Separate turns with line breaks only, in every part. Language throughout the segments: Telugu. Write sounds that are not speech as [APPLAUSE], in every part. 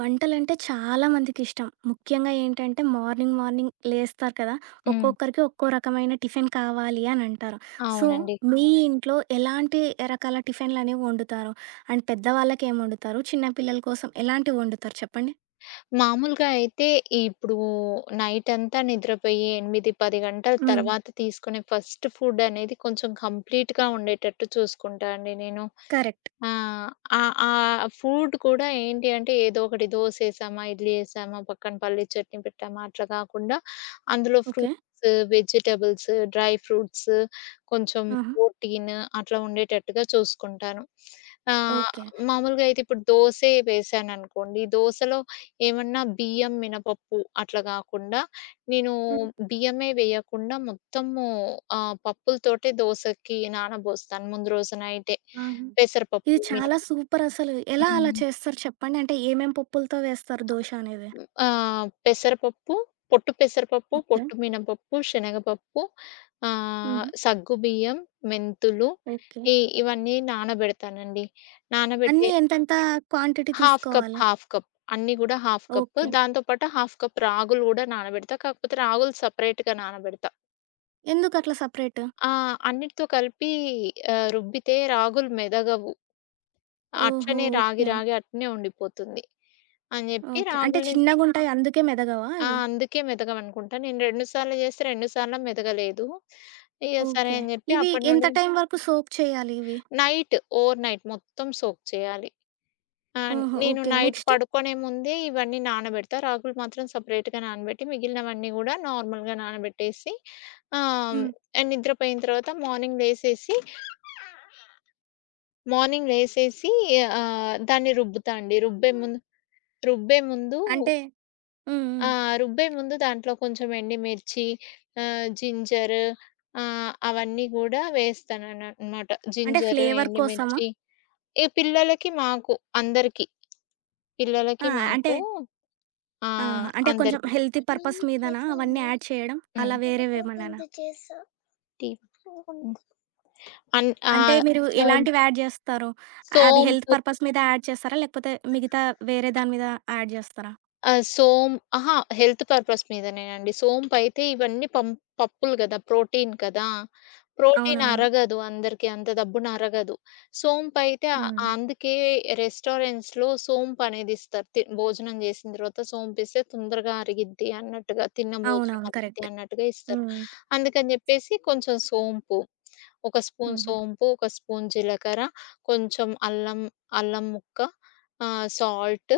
వంటలంటే చాలా మందికిష్టం. ముఖ్యంగా ఏంటంటే మార్నింగ్ లేస్తారు కదా!
హ్మ్.
ఒక్కొక్కరికి ఒక్కో రకమైన టిఫిన్ కావాలి అని అంటారు. సో,
అవునండి.
అవునండి. ఇంట్లో ఎలాంటి రకాల టిఫిన్‌లనేవి వండుతారు? అండ్ పెద్దవాళ్ళకేం వండుతారు? చిన్న పిల్లల కోసం ఎలాంటివి వండుతారు చెప్పండి?
మామూలుగా అయితే ఇప్పుడు నైటంతా నిద్రపోయి 8, 10 గంటల
హ్మ్.
తర్వాత తీసుకునే ఫస్ట్ ఫుడ్ అనేది కొంచెం కంప్లీట్‌గా ఉండేటట్టు చూసుకుంటా అండి నేను.
కరెక్ట్.
ఆ! ఫుడ్ కూడా ఏంటి అంటే ఏదో ఒకటి దోసేసామా, ఇడ్లీ ఏసామా, పక్కన పల్లి చట్నీ పెట్టామా అట్లా కాకుండా అందులో
okay.
Fruits, vegetables, dry fruits, కొంచెం
ఆహా!
ప్రోటీన్ అట్లా ఉండేటట్టుగా చూసుకుంటాను. ఆహ్,
ఓకే.
మామూలుగా అయితే ఇప్పుడు దోసే వేసాననుకోండి. దోసలో ఏమన్నా బియ్యం, మినపప్పు అట్లా కాకుండా నేను
హ్మ్.
బియ్యమే వేయకుండా మొత్తము పప్పులతోటే దోసకి నానబోస్తాను ముందు రోజు నైటే.
ఆహా!
పెసరపప్పు,
ఇది చాలా
మినపప్పు.
సూపర్ అసలు. ఎలా అలా
హ్మ్.
చేస్తారు చెప్పండి? అంటే ఏమేం పప్పులతో వేస్తారు దోస అనేది?
ఆ! పెసరపప్పు, పొట్టు పెసరపప్పు,
ఓకే.
పొట్టు మినపప్పు, శనగపప్పు,
హుహు.
సగ్గుబియ్యం, మెంతులు
ఓకే.
ఈ ఇవన్నీ నానబెడతానండి. నానబెట్టి
అన్నీ ఎంతెంత క్వాంటిటీ
హాఫ్ కప్,
తీసుకోవాలి?
హాఫ్ కప్ అన్నీ గూడా హాఫ్ కప్.
ఓకే.
దాంతో పాటు హాఫ్ కప్ రాగులు గూడా నానబెడతా. కాకపోతే రాగులు సెపరేట్‌గా నానబెడతా.
ఎందుకట్లా సెపరేట్?
ఆ! అన్నిటితో కలిపి రుబ్బితే రాగులు మెదగవు.
ఓహో!
అట్లనే రాగి
ఓకే.
రాగి అట్లనే ఉండిపోతుంది. అని జెప్పి
ఓకే. అంటే
రాగుల్ని.
చిన్నగుంటాయి అందుకే మెదగవా అవి?
అందుకే మెదగవనుకుంటా. నేను 2 సార్లు చేస్తే 2 సార్లు మెదగలేదు. ఇగ సరే
ఓకే.
అని చెప్పి
ఇవి
అప్పటి
ఎంత
నుండి
టైం వరకు సోక్ చేయాలి ఇవి?
నైట్ ఓవర్ నైట్ మొత్తం సోక్ చేయాలి. ఆహ్,
ఓహో!
నేను
ఓకే.
Night
next?
పడుకునే ముందే ఇవన్నీ నానబెడతా. రాగులు మాత్రం సెపరేట్‌గా నానబెట్టి మిగిలినవన్నీ కూడా నార్మల్‌గా నానబెట్టేసి ఆహ్,
హ్మ్.
నిద్రపోయిన తర్వాత మార్నింగ్ లేసేసి మార్నింగ్ లేసేసి దాన్ని రుబ్బుతా అండి. రుబ్బే ముందు రుబ్బే ముందు
అంటే హ్మ్.
ఆ!
హ్మ్.
రుబ్బే ముందు దాంట్లో కొంచెం ఎండుమిర్చి, జింజర్ అవన్నీ గూడా వేస్తాననమాట.
అంటే
జింజర్,
ఫ్లేవర్ కోసమా?
ఎండుమిర్చి పిల్లలకి, మాకు అందరికి.
ఆ!
పిల్లలకి,
అంటే
మాకు ఆ!
ఆహా! అంటే కొంచెం
అందరికి.
హెల్తీ పర్పస్
అవన్నీ
మీదనా
చేసా
అవన్నీ
అమ్మా.
యాడ్ చేయడం?
హ్మ్.
అలా
ఇదిగో
వేరేవేమన్నానా?
దీంతో చేసా. టీ ఇదిగోండి. అన్
అంటే
ఆహ్,
మీరు
సోంపు.
ఎలాంటివి యాడ్ జేస్తారు? అవి హెల్త్
సోంపు
పర్పస్ మీద యాడ్ చేస్తారా? లేకపోతే మిగతా వేరే దాని మీద యాడ్ జేస్తారా?
ఆహ్, సోం అహా, హెల్త్ పర్పస్ మీదనేనండి. సోంపైతే ఇవన్నీ పం పప్పులు గదా! ప్రోటీన్ కదా! ప్రోటీన్
అవునవును.
అరగదు అందరికి. అంత దబ్బున అరగదు. సోంపయితే ఆహ్,
హ్మ్.
అందుకే రెస్టారెంట్స్‌లో సోంపనేది ఇస్తారు. భోజనం చేసిన తర్వాత సోంపిస్తే తొందరగా అరిగిద్ది అన్నట్టుగా, తిన్న భోజనం
అవునవును.
అరిగిద్ది
కరెక్ట్.
అన్నట్టుగా ఇస్తారు.
హ్మ్.
అందుకని చెప్పేసి కొంచెం సోంపు, ఒక స్పూన్
హుహు.
సోంపు, ఒక స్పూన్ జీలకర్ర, కొంచెం అల్లం, అల్లం ముక్క, సాల్ట్,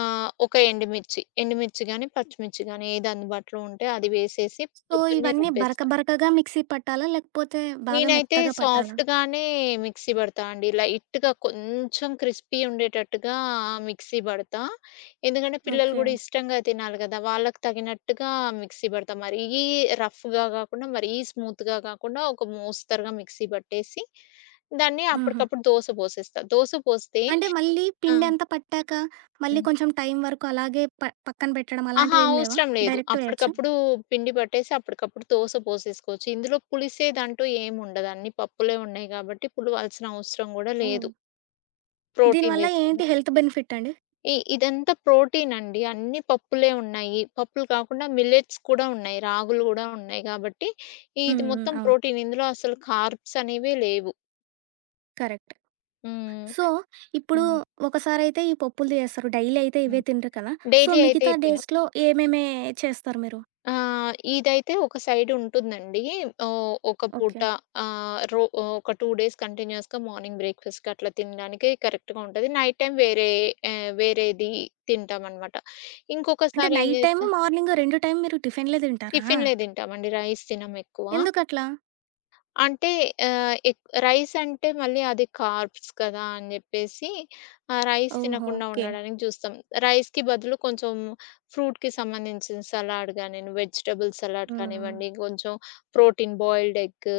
ఒక ఎండుమిర్చి, ఎండుమిర్చి గాని, పచ్చిమిర్చి గాని ఏది అందుబాటులో ఉంటే అది వేసేసి
సో,
పొద్దున్నే
ఇవన్నీ బరక
రుబ్బేస్తా.
బరకగా మిక్సీ పట్టాలా? లేకపోతే బాగా
నేనైతే
మెత్తగా పట్టాలా?
సాఫ్ట్‌గానే మిక్సీ బడతా అండి. లైట్‌గా కొంచెం క్రిస్పీ ఉండేటట్టుగా మిక్సీ బడతా. ఎందుకంటే పిల్లలు
ఓకే.
గూడా ఇష్టంగా తినాలి గదా! వాళ్ళకి తగినట్టుగా మిక్సీ బడతా. మరీ రఫ్‌గా గాకుండా, మరీ స్మూత్‌గా గాకుండా ఒక మోస్తరుగా మిక్సీ బట్టేసి, దాన్ని
హుహు.
అప్పటికప్పుడు దోస పోసేస్తా. దోస పోస్తే.
అంటే మళ్ళీ
ఆ!
పిండంతా పట్టాక, మళ్ళీ
హ్మ్.
కొంచెం టైం వరకు అలాగే పక్కన పెట్టడం
అహా,
అలాంటివేమి లేవా?
అవసరం లేదు.
డైరెక్ట్ వేయొచ్చా?
అప్పటికప్పుడు పిండి పట్టేసి అప్పటికప్పుడు దోస పోసేసుకోవచ్చు. ఇందులో పులిసేదంటూ ఏముండదు. అన్ని పప్పులే ఉన్నాయి గాబట్టి పులవాల్సిన అవసరం గూడా
ఓహ్!
లేదు. ప్రోటీన్
దీనివల్ల
చేశారు.
ఏంటి హెల్త్ బెనిఫిట్ అండి?
ఇదంతా ప్రోటీనండి. అన్ని పప్పులే ఉన్నాయి. పప్పులు కాకుండా మిల్లెట్స్ కూడా ఉన్నాయి. రాగులు గూడా ఉన్నాయి గాబట్టి,
హ్మ్.
ఇది
హ్మ్.
మొత్తం
అవును.
ప్రోటీన్. ఇందులో అసలు కార్బ్స్ అనేవే లేవు.
కరెక్ట్.
హ్మ్.
సో, ఇప్పుడు
హ్మ్.
ఒకసారైతే ఈ పప్పులు చేస్తారు. డైలీ అయితే ఇవే
హ్మ్.
తినరు కదా! సో,
డైలీ అయితే
మిగతా
ఇది తినం.
డేస్‌లో ఏమేమి చేస్తారు మీరు?
ఇదైతే ఒక సైడ్ ఉంటుందండి. ఓహ్, ఒక పూట.
ఓకే.
ఆహ్, రో ఒక 2 డేస్ కంటిన్యూయస్‌గా మార్నింగ్ బ్రేక్‌ఫాస్ట్‌కి అట్లా తినడానికి కరెక్ట్‌గా ఉంటది. నైట్ టైమ్ వేరే వేరేది తింటామనమాట.
అంటే
ఇంకొకసారి ఏం
నైట్ టైము,
చేస్తా
మార్నింగు 2 టైమ్ మీరు టిఫిన్‌లే తింటారా?
టిఫిన్‌లే తింటామండి. రైస్ తినమెక్కువ.
ఎందుకట్లా?
అంటే ఆహ్, ఎక్ రైస్ అంటే మళ్ళీ అది కార్బ్స్ కదా! అని జెప్పేసి రైస్
ఓహో!
తినకుండా
ఓకే.
ఉండడానికి జూస్తాం. రైస్‌కి బదులు కొంచెం ఫ్రూట్‌కి సంబంధించిన సలాడ్ గాని, వెజిటబుల్ సలాడ్
హ్మ్.
కానివ్వండి, కొంచెం ప్రోటీన్ బాయిల్డ్ ఎగ్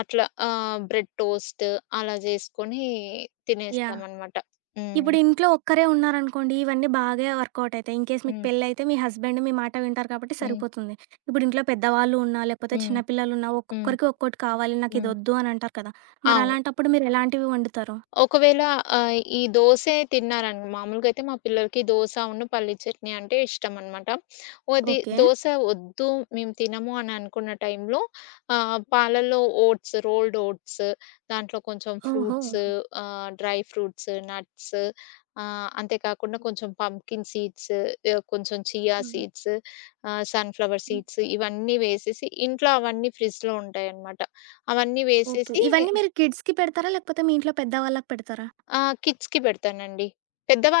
అట్లా బ్రెడ్ టోస్ట్ అలా జేసుకొని
యాహ్!
తినేస్తామనమాట. హ్మ్.
ఇప్పుడు ఇంట్లో ఒక్కరే ఉన్నారనుకోండి, ఇవన్నీ బాగా వర్కౌట్ అయితాయి. ఇన్‌కేస్ మీకు
హ్మ్.
పెళ్లయితే మీ హస్బెండ్ మీ మాట వింటారు కాబట్టి
హ్మ్.
సరిపోతుంది. ఇప్పుడు ఇంట్లో పెద్దవాళ్ళు ఉన్నా, లేకపోతే
హ్మ్.
చిన్న పిల్లలున్నా
హ్మ్.
ఒక్కొక్కరికి ఒక్కోటి కావాలి,
హ్మ్.
నాకిదొద్దు అని అంటారు కదా! మరి
అవును.
అలాంటప్పుడు మీరు ఎలాంటివి వండుతారు?
ఒకవేళ ఈ దోసే మామూలుగా అయితే మా పిల్లలకి దోస ఉన్ను పల్లీ చట్నీ అంటే ఇష్టమనమాట. అది
ఓకే.
దోస వద్దు మేము తినము అని అనుకున్న టైంలో పాలల్లో ఓట్స్, రోల్డ్ ఓట్స్ దాంట్లో కొంచెం
ఓహో!
ఫ్రూట్స్ డ్రై ఫ్రూట్స్, నట్స్ అంతే కాకుండా కొంచెం పంప్కిన్ సీడ్స్, కొంచెం చియా
హ్మ్.
సీడ్స్, సన్‌ఫ్లవర్
హ్మ్.
సీడ్స్ ఇవన్నీ వేసేసి ఇంట్లో అవన్నీ ఫ్రిడ్జ్‌లో ఉంటాయనమాట. అవన్నీ
ఓకే.
వేసేసి
ఇవన్నీ మీరు కిడ్స్‌కి పెడతారా? లేకపోతే మీ ఇంట్లో పెద్దవాళ్ళకి పెడతారా?
ఆ! కిడ్స్‌కి పెడతానండి.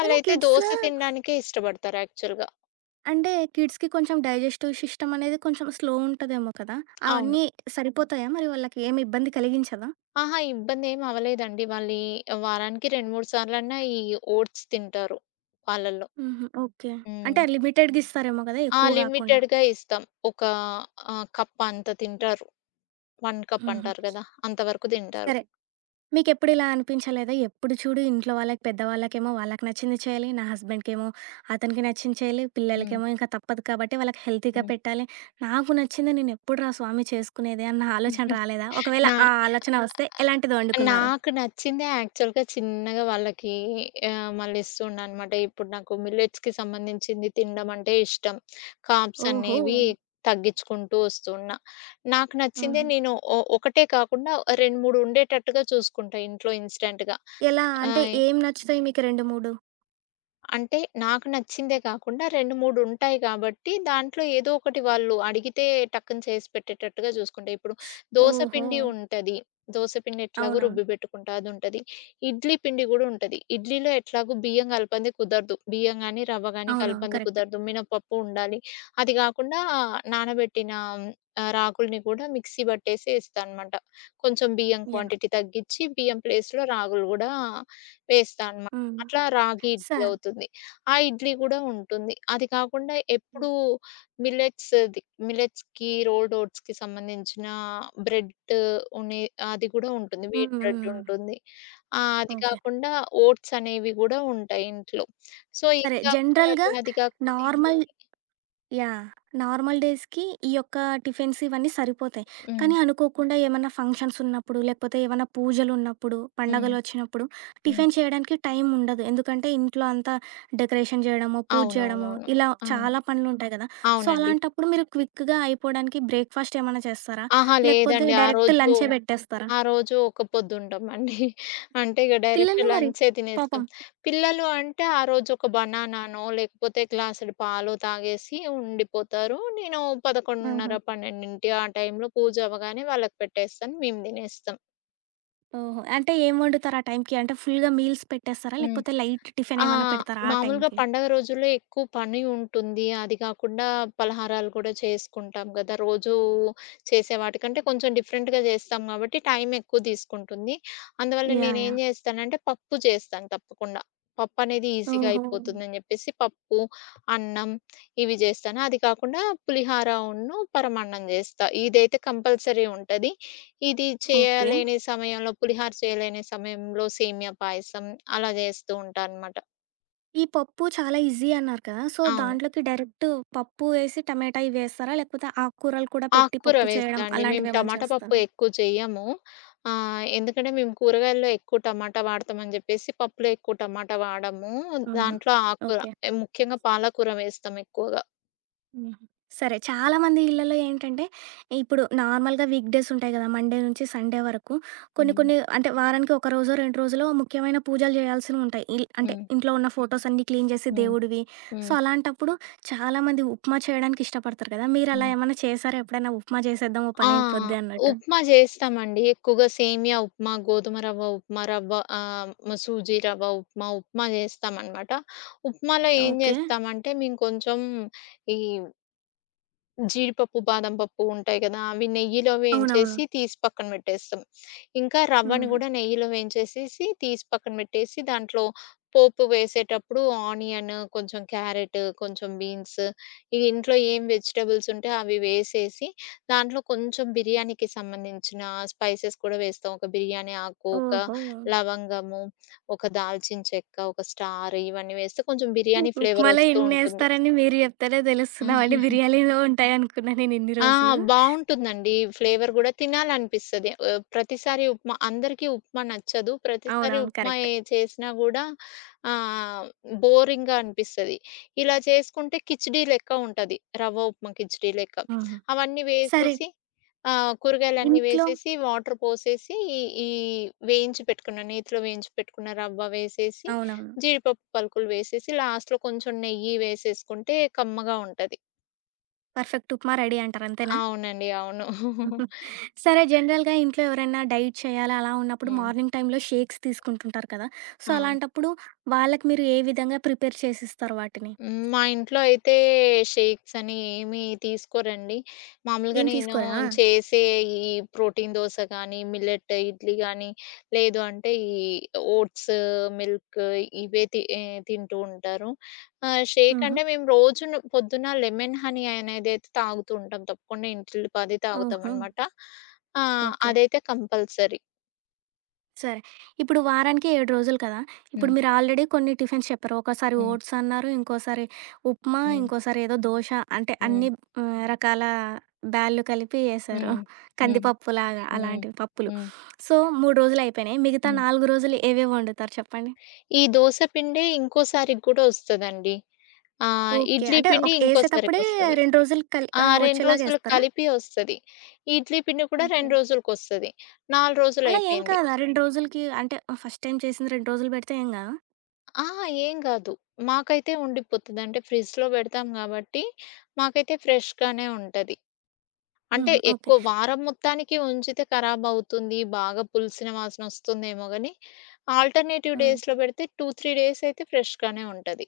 కానీ కిడ్స్
దోస తినడానికే ఇష్టపడతారు యాక్చువల్‌గా.
అంటే కిడ్స్‌కి కొంచెం డైజెస్టివ్ సిస్టమ్ అనేది కొంచెం స్లో ఉంటదేమో కదా!
అవును.
అవన్నీ సరిపోతాయా? మరి వాళ్ళకి ఏమి ఇబ్బంది కలిగించదా?
అహా, ఇబ్బందేం అవ్వలేదండి. వాళ్ళు వారానికి 2, 3 సార్లన్నా ఈ ఓట్స్ తింటారు పాలల్లో.
హుహు. ఓకే.
హ్మ్.
అంటే లిమిటెడ్‌గా ఇస్తారేమో గదా!
ఆ!
ఎక్కువ గాకుండా.
లిమిటెడ్‌గా ఇస్తాం. ఒక కప్ అంత తింటారు. 1 కప్
హుహు.
అంటారు గదా! అంతవరకు తింటారు.
సరే. మీకెప్పుడు ఇలా అనిపించలేదా? ఎప్పుడు చూడు ఇంట్లో వాళ్ళకి పెద్దవాళ్ళకేమో వాళ్ళకి నచ్చింది చేయాలి. నా హస్బెండ్‌కేమో అతనికి నచ్చింది చేయాలి.
హ్మ్.
పిల్లలకేమో ఇంకా తప్పదు కాబట్టి వాళ్ళకి హెల్తీగా
హ్మ్.
పెట్టాలి. నాకు నచ్చింది నేను ఎప్పుడురా స్వామి చేసుకునేది అన్న ఆలోచన రాలేదా? ఒకవేళ
నా
ఆ ఆలోచన వస్తే ఎలాంటిది వండుకున్నారు?
నాకు నచ్చిందే యాక్చువల్‌గా చిన్నగా వాళ్ళకి మళ్ళీ ఇస్తూ ఉన్నానన్నమాట. ఇప్పుడు నాకు మిల్లెట్స్‌కి సంబంధించింది తినడం అంటే ఇష్టం. కార్బ్స్
ఓహో!
అనేవి తగ్గించుకుంటూ వస్తూ ఉన్నా. నాకు నచ్చిందే
హుహు.
నేను ఒకటే కాకుండా 2, 3 ఉండేటట్టుగా చూసుకుంటా ఇంట్లో ఇన్‌స్టాంట్‌గా.
ఎలా
ఆ!
అంటే ఏం నచ్చుతాయి మీకు 2, 3?
అంటే నాకు నచ్చిందే కాకుండా 2, 3 ఉంటాయి కాబట్టి దాంట్లో ఏదో ఒకటి వాళ్ళు అడిగితే టక్కున చేసి పెట్టేటట్టుగా చూసుకుంటా. ఇప్పుడు దోస
ఓహో!
పిండి ఉంటది. దోస పిండి ఎట్లాగో
అవునవును.
రుబ్బి పెట్టుకుంటా అదుంటది. ఇడ్లీ పిండి గూడా ఉంటది. ఇడ్లీలో ఎట్లాగో బియ్యం కలపంది కుదరదు. బియ్యం గాని, రవ్వ గాని
అవునవును.
కలపంది
కరెక్ట్.
కుదరదు. మినపప్పు ఉండాలి. అది గాకుండా నానబెట్టిన రాగుల్ని గూడా మిక్సీ పట్టేసి ఏస్తా అనమాట. కొంచెం బియ్యం
యాహ్!
క్వాంటిటీ తగ్గిచ్చి బియ్యం ప్లేస్‌లో రాగులు గూడా వేస్తా అనమాట.
హ్మ్.
అట్లా రాగి ఇడ్లీ
సరే.
అవుతుంది. ఆ ఇడ్లీ గూడా ఉంటుంది. అది కాకుండా ఎప్పుడూ మిల్లెట్స్‌ది మిల్లెట్స్‌కి, రోల్డ్ ఓట్స్‌కి సంబంధించిన బ్రెడ్ ఉనే అది గూడా ఉంటుంది.
హ్మ్.
వీట్ బ్రెడ్
హ్మ్.
ఉంటుంది. అది
ఓకే.
కాకుండా ఓట్స్ అనేవి గూడా ఉంటాయి ఇంట్లో. సో, ఇది
సరే
కాకపోతే
జనరల్‌గా
అది,
హ్మ్.
అది కాకపోతే ఇది
నార్మల్
అని.
యాహ్! నార్మల్ డేస్‌కి ఈ యొక్క టిఫిన్స్ ఇవన్నీ సరిపోతాయి.
హ్మ్.
కానీ అనుకోకుండా ఏమన్నా ఫంక్షన్స్ ఉన్నప్పుడు, లేకపోతే ఏమన్నా పూజలున్నప్పుడు,
హ్మ్.
పండగలొచ్చినప్పుడు
హ్మ్.
టిఫిన్ చేయడానికి టైం ఉండదు. ఎందుకంటే ఇంట్లో అంతా డెకరేషన్ చేయడమో, పూజ చేయడమో
అవునవునవును.
ఇలా
అవును.
చాలా హ్మ్. పనులుంటాయి కదా! సో,
అవునండి.
అలాంటప్పుడు మీరు క్విక్‌గా అయిపోవడానికి బ్రేక్‌ఫాస్ట్ ఏమన్నా చేస్తారా?
అహా,
లేకపోతే
లేదండి.
డైరెక్ట్ లంచే పెట్టేస్తారా?
ఆ రోజు ఒక్క పొద్దుంటామండి. అంటే ఇక డైరెక్ట్
పిల్లలు మరి
లంచే
పాపం.
తినేస్తాం. పిల్లలు అంటే ఆ రోజు ఒక బనానానో, లేకపోతే గ్లాసుడు పాలో తాగేసి ఉండిపోతారు. నేను 11:30,
ఆహా!
12 ఆ టైంలో పూజ అవ్వగానే వాళ్ళకి పెట్టేస్తాను. మేము తినేస్తాం.
ఓహో! అంటే ఏం వండుతారు ఆ టైంకి? అంటే ఫుల్‌గా మీల్స్ పెట్టేస్తారా?
హ్మ్.
లేకపోతే లైట్ టిఫిన్
ఆ!
ఏమన్నా పెడతారా ఆ
మామూలుగా
టైంకి?
పండగ రోజుల్లో ఎక్కువ పని ఉంటుంది. అది కాకుండా పలహారాలు కూడా చేసుకుంటాం గదా! రోజూ చేసే వాటికంటే కొంచెం డిఫరెంట్‌గా చేస్తాం కాబట్టి టైం ఎక్కువ తీసుకుంటుంది. అందువల్ల
యాహ్!
నేనేం
యాహ్!
చేస్తానంటే పప్పు చేస్తాను తప్పకుండా. పప్పు అనేది ఈజీగా
ఓహో!
అయిపోతుందని చెప్పేసి పప్పు, అన్నం ఇవి చేస్తాను. అది కాకుండా పులిహార ఉన్ను, పరమాన్నం చేస్తా. ఇదైతే కంపల్సరీ ఉంటది. ఇది
ఓకే.
చేయలేని సమయంలో పులిహార చేయలేని సమయంలో సేమియా పాయసం అలా జేస్తూ ఉంటానన్నమాట.
ఈ పప్పు చాలా ఈజీ అన్నారు కదా! సో,
అవును.
దాంట్లోకి హ్మ్. డైరెక్ట్ పప్పు వేసి టమాటా ఇవేస్తారా? లేకపోతే ఆకుకూరలు కూడా పెట్టి
ఆకుకూర
పప్పు
వేస్తా
చేయడం
అండి. మేము
అలాంటివేమన్నా
టమాటా పప్పు
చేస్తారా?
ఎక్కువ చెయ్యము. ఎందుకంటే మేము కూరగాయల్లో ఎక్కువ టమాటా వాడతామని జెప్పేసి పప్పులో ఎక్కువ టమాటా వాడము.
ఆహా!
దాంట్లో ఆకుకూర
ఓకే.
ముఖ్యంగా పాలకూర వేస్తాం ఎక్కువగా.
హుహు. సరే. చాలా మంది ఇళ్లలో ఏంటంటే, ఇప్పుడు నార్మల్‌గా వీక్ డేస్ ఉంటాయి గదా! మండే నుంచి సండే వరకు. కొన్ని
హ్మ్.
కొన్ని అంటే వారానికి ఒక రోజో, 2 రోజులో ముఖ్యమైన పూజలు జేయాల్సినుంటాయి. అంటే
హ్మ్.
ఇంట్లో ఉన్న ఫోటోస్ అన్నీ క్లీన్ జేసి
హ్మ్.
దేవుడివి. సో,
హ్మ్.
అలాంటప్పుడు చాలామంది ఉప్మా చేయడానికి ఇష్టపడతారు కదా! మీరలా
హ్మ్.
ఏమన్నా చేసారా ఎప్పుడైనా ఉప్మా చేసేద్దాం ఓ
ఆ!
పనైపోద్ది అన్నట్టు?
ఉప్మా జేస్తామండి. ఎక్కువగా సేమియా ఉప్మా, గోధుమ రవ్వ ఉప్మా, రవ్వ ఆహ్, మ సూజీ రవ్వ ఉప్మా, ఉప్మా జేస్తామనమాట. ఉప్మాలో ఏం
ఓకే.
జేస్తామంటే మేము కొంచెం ఈ జీడిపప్పు, బాదం పప్పు ఉంటాయి గదా! అవి నెయ్యిలో
అవునవును.
వేయించేసి తీసి పక్కన పెట్టేస్తాం. ఇంకా రవ్వని
హుహు.
గూడా నెయ్యిలో వేయించేసేసి తీసి పక్కన పెట్టేసి దాంట్లో పోపు వేసేటప్పుడు ఆనియన్, కొంచెం క్యారెట్, కొంచెం బీన్స్ ఇవి ఇంట్లో ఏం వెజిటబుల్స్ ఉంటే అవి వేసేసి దాంట్లో కొంచెం బిర్యానీకి సంబంధించిన స్పైసెస్ కూడా వేస్తాం. ఒక బిర్యానీ ఆకు, ఒక
ఓహో!
లవంగము, ఒక దాల్చిన చెక్క, ఒక స్టార్ ఇవన్నీ వేస్తే కొంచెం బిర్యానీ ఫ్లేవర్
ఉప్మాలో
వస్తూ ఉంటుంది.
ఇన్నేస్తారని మీరు జెప్తేనే తెలుస్తుంది. అవన్నీ బిర్యానీలో ఉంటాయనుకున్నా నేనిన్ని
ఆ!
రోజులు.
బావుంటుందండి. ఫ్లేవర్ గూడా తినాలనిపిస్తది. ప్రతిసారి ఉప్మా అందరికీ ఉప్మా నచ్చదు. ప్రతిసారి
అవునవును.
ఉప్మా
కరెక్ట్.
ఏ చేసినా గూడా ఆహ్, బోరింగ్‌గా అనిపిస్తది. ఇలా చేసుకుంటే కిచిడీ లెక్క ఉంటది. రవ్వ ఉప్మా కిచిడీ లెక్క.
హ్మ్.
అవన్నీ
సరే.
వేసేసి కూరగాయలన్నీ
ఇంట్లో
వేసేసి, వాటర్ పోసేసి, ఈ ఈ వేయించి పెట్టుకున్న నేతిలో వేయించి పెట్టుకున్న రవ్వ వేసేసి,
అవునవును.
జీడిపప్పు పలుకులు వేసేసి, లాస్ట్‌లో కొంచెం నెయ్యి వేసేసుకుంటే కమ్మగా ఉంటది.
పర్ఫెక్ట్ ఉప్మా రెడీ అంటారు అంతేనా?
అవునండి. అవును.
[LAUGHS] సరే జనరల్‌గా ఇంట్లో ఎవరైనా డైట్ చేయాలా అలా ఉన్నప్పుడు
హ్మ్.
మార్నింగ్ టైంలో షేక్స్ తీసుకుంటుంటారు కదా! సో,
ఆ!
అలాంటప్పుడు వాళ్ళకి మీరు ఏ విధంగా ప్రిపేర్ చేసిస్తారు వాటిని?
హ్మ్. మా ఇంట్లో అయితే షేక్స్ అని ఏమి తీసుకోరండి. మామూలుగా
ఏం
నేను
తీసుకోరా?
చేసే ఈ ప్రోటీన్ దోస గానీ, మిల్లెట్ ఇడ్లీ గానీ, లేదు అంటే ఓట్స్, మిల్క్ ఇవే తింటూ ఉంటారు. షేక్
హుహు.
అంటే మేము రోజును పొద్దున లెమన్ హనీ అనేదైతే తాగుతూ ఉంటాం. తప్పకుండా ఇంటిల్లిపాది
ఓహో!
తాగుతామనమాట. ఆ!
ఓకే.
అదైతే కంపల్సరీ.
సరే. ఇప్పుడు వారానికి 7 రోజులు కదా! ఇప్పుడు
హ్మ్.
మీరు ఆల్రెడీ కొన్ని టిఫిన్స్ చెప్పారు. ఒకసారి
హ్మ్.
ఓట్స్ అన్నారు, ఇంకోసారి ఉప్మా,
హ్మ్.
ఇంకోసారి ఏదో దోస అంటే
హ్మ్.
అన్ని రకాల బ్యాళ్ళు కలిపి ఏశారు.
హ్మ్. హ్మ్.
కందిపప్పులాగా
హ్మ్. హ్మ్.
అలాంటివి పప్పులు.
హ్మ్.
సో, 3 రోజులు అయిపోయినాయి. మిగతా
హ్మ్.
4 రోజులు ఏవేవి వండుతారు చెప్పండి?
ఈ దోస పిండే ఇంకోసారికి గూడా ఒస్తదండి.
ఓకే.
ఇడ్లీ
అంటే
పిండి
ఏసేతప్పుడే
ఇంకోసారికొస్తది.
2 రోజులు
2
వచ్చేలాగా
రోజులు
ఏస్తారా?
కలిపి ఒస్తది. ఇడ్లీ పిండి కూడా
ఓకే.
2 రోజులకొస్తది. 4
అలా ఏం
రోజులయిపోయింది.
కాదా? 2 రోజులకి అంటే ఫస్ట్ టైమ్ చేసింది 2 రోజులు పెడితే ఏం కాదా?
అహా, ఏం గాదు. మాకైతే ఉండిపోతది. అంటే ఫ్రిడ్జ్‌లో బెడతాం గాబట్టి, మాకైతే ఫ్రెష్‌గానే ఉంటది. అంటే
హుహు. ఓకే.
ఎక్కువ వారం మొత్తానికి ఉంచితే ఖరాబవుతుంది. బాగా పులిసిన వాసనొస్తుందేమో గానీ, ఆల్టర్‌నేటివ్
హ్మ్.
డేస్‌లో బెడితే 2, 3 డేస్ అయితే ఫ్రెష్‌గానే ఉంటది.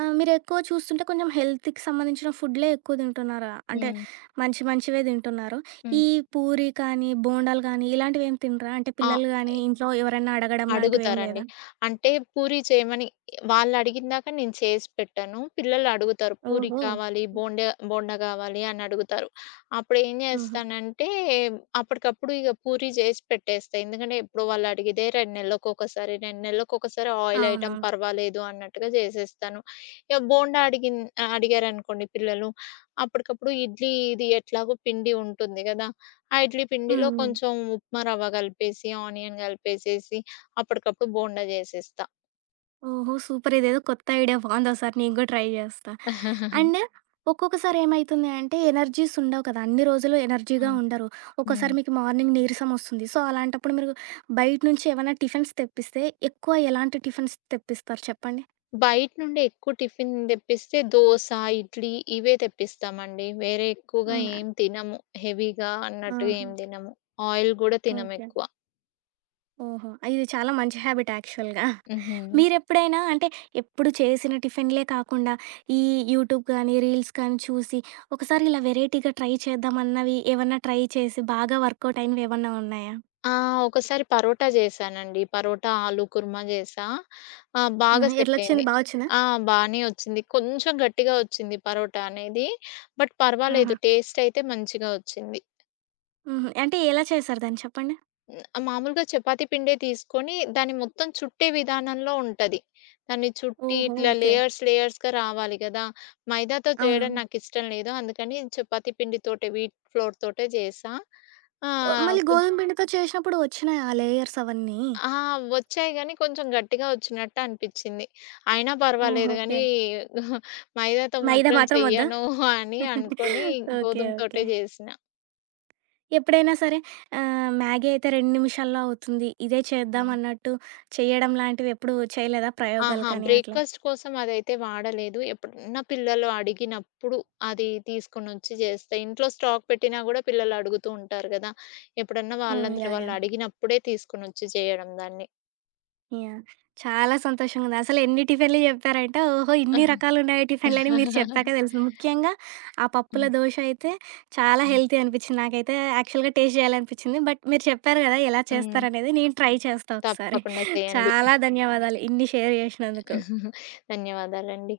ఆ! మీరెక్కువ చూస్తుంటే కొంచెం హెల్త్‌కి సంబంధించిన ఫుడ్‌లే ఎక్కువ తింటున్నారు. అంటే
హ్మ్.
మంచి మంచివే తింటున్నారు.
హ్మ్.
ఈ పూరి కానీ, బోండాలు గానీ ఇలాంటివేం తినరా? అంటే
ఆ!
పిల్లలు గానీ ఇంట్లో ఎవరైనా అడగడం లాంటివేం
అడుగుతారండి.
లేదా?
అంటే పూరి చేయమని వాళ్ళడిగినదాక నేను చేసి పెట్టను. పిల్లలడుగుతారు పూరి
ఓహో!
కావాలి, బోండా బోండా కావాలి అని అడుగుతారు. అప్పుడేం
హుహు.
చేస్తానంటే అప్పటికప్పుడు ఇగ పూరి చేసి పెట్టేస్తా. ఎందుకంటే ఎప్పుడో వాళ్ళడిగేదే 2 నెలలకొకసారి ఆయిల్ ఐటెమ్
అవునవును.
పర్వాలేదు అన్నట్టుగా చేసేస్తాను. ఇగ బోండా అడిగిన్ ఆహ్, అడిగారనుకోండి పిల్లలు, అప్పటికప్పుడు ఇడ్లీ ఇది ఎట్లాగో పిండి ఉంటుంది గదా! ఆ ఇడ్లీ
హ్మ్.
పిండిలో
హ్మ్.
కొంచెం ఉప్మా రవ్వ కలిపేసి, ఆనియన్ కలిపేసేసి అప్పటికప్పుడు బోండా జేసేస్తా.
ఓహో! సూపర్. ఇదేదో కొత్త ఐడియా బావుంది. ఒకసారి నేను గూడా ట్రై జేస్తా.
హ్మ్.
అండ్ ఒక్కొక్కసారి ఏమైతుంది అంటే, ఎనర్జీస్ ఉండవు కదా! అన్ని రోజులు ఎనర్జీగా
[LAUGHS]
ఉండరు.
హ్మ్.
ఒక్కోసారి మీకు మార్నింగ్ నీరసమొస్తుంది. సో, అలాంటప్పుడు మీరు బయట నుంచి ఏమైనా టిఫిన్స్ తెప్పిస్తే, ఎక్కువ ఎలాంటి టిఫిన్స్ తెప్పిస్తారు చెప్పండి?
బయట నుండి ఎక్కువ టిఫిన్ దెప్పిస్తే దోస, ఇడ్లీ ఇవే తెప్పిస్తామండి. వేరే ఎక్కువగా
హ్మ్.
ఏం తినము. హెవీగా అన్నట్టుగా
ఆహా!
ఏం తినము. ఆయిల్ గూడా
ఓకే.
తినమెక్కువ.
ఓహో! ఇది చాలా మంచి హాబిట్ యాక్చువల్‌గా.
హుహు.
మీరెప్పుడైనా అంటే ఎప్పుడు చేసిన టిఫిన్‌లే కాకుండా, ఈ యూట్యూబ్ కానీ, రీల్స్ కానీ చూసి ఒకసారి ఇలా వెరైటీగా ట్రై చేద్దామన్నవి ఏమన్నా ట్రై చేసి బాగా వర్కౌట్ అయినవేమన్నా ఉన్నాయా?
ఆ! ఒకసారి పరోటా జేశానండి. పరోటా, ఆలు కుర్మా జేశా. బాగా
ఆహా!
సెట్
ఎట్లొచ్చింది
అయింది.
ఒచ్చిందా?
ఆ! బానే వచ్చింది. కొంచెం గట్టిగా వచ్చింది పరోటా అనేది. బట్
ఆహా!
పర్వాలేదు టేస్ట్ అయితే మంచిగా వచ్చింది.
హుహు. అంటే ఎలా చేశారు దాన్ని చెప్పండి?
మామూలుగా చపాతీ పిండే తీసుకొని దాన్ని మొత్తం చుట్టే విధానంలో ఉంటది. దాన్ని చుట్టి
ఓహో!
ఇట్లా
ఓకే.
లేయర్స్ లేయర్స్‌గా రావాలి గదా! మైదాతో చేయడం
అవునవును.
నాకిష్టం లేదు. అందుకని చపాతీ పిండితోటే వీట్ ఫ్లోర్ తోటే చేశా.
ఓ
ఆహ్,
మళ్ళీ
కొంచెం
గోధుమ పిండితో చేసినప్పుడు ఒచ్చినాయా ఆ లేయర్స్ అవన్నీ?
ఆ! వచ్చాయి గానీ కొంచెం గట్టిగా వచ్చినట్టు అనిపిచ్చింది. అయినా
ఓహో!
పర్వాలేదు
ఓకే.
గానీ [LAUGHS] మైదాతో
మైదా
మాత్రం
మాత్రం ఒద్దా?
చెయ్యను అని అనుకోని
[LAUGHS] ఓకే. ఓకే.
గోధుమతోటే చేసిన.
ఎప్పుడైనా సరే మ్యాగీ అయితే 2 నిమిషాల్లో అవుతుంది. ఇదే చేద్దాం
హ్మ్.
అన్నట్టు చేయడం లాంటివి ఎప్పుడు చేయలేదా ప్రయోగాలు
ఆహా,
కానీ అట్లా?
బ్రేక్‌ఫాస్ట్ కోసం అదైతే వాడలేదు. ఎప్పుడన్నా పిల్లలు అడిగినప్పుడు అది తీసుకొనొచ్చి జేస్తా. ఇంట్లో స్టాక్ పెట్టినా గూడా పిల్లలు అడుగుతూ ఉంటారు గదా! ఎప్పుడన్నా
హ్మ్.
వాళ్ళంతట
యాహ్!
వాళ్ళు
యాహ్!
అడిగినప్పుడే తీసుకొనొచ్చి జేయడం దాన్ని.
యాహ్! చాలా సంతోషంగా ఉంది. అసలు ఎన్ని టిఫిన్‌లు చెప్పారంటే, ఓహో! ఇన్ని రకాలున్నాయి టిఫిన్‌లని మీరు చెప్పాక
[LAUGHS]
తెలిసింది. ముఖ్యంగా ఆ పప్పుల
హ్మ్.
దోస అయితే చాలా
హ్మ్.
హెల్తీ అనిపిచ్చింది. నాకైతే యాక్చువల్‌గా టేస్ట్ చేయాలనిపిచ్చింది. బట్ మీరు చెప్పారు కదా! ఎలా
హ్మ్.
చేస్తారనేది. నేను ట్రై చేస్తా ఒకసారి.
తప్పకుండా చేయండి.
చాలా ధన్యవాదాలు ఇన్ని షేర్ చేసినందుకు.
[LAUGHS] ధన్యవాదాలండి.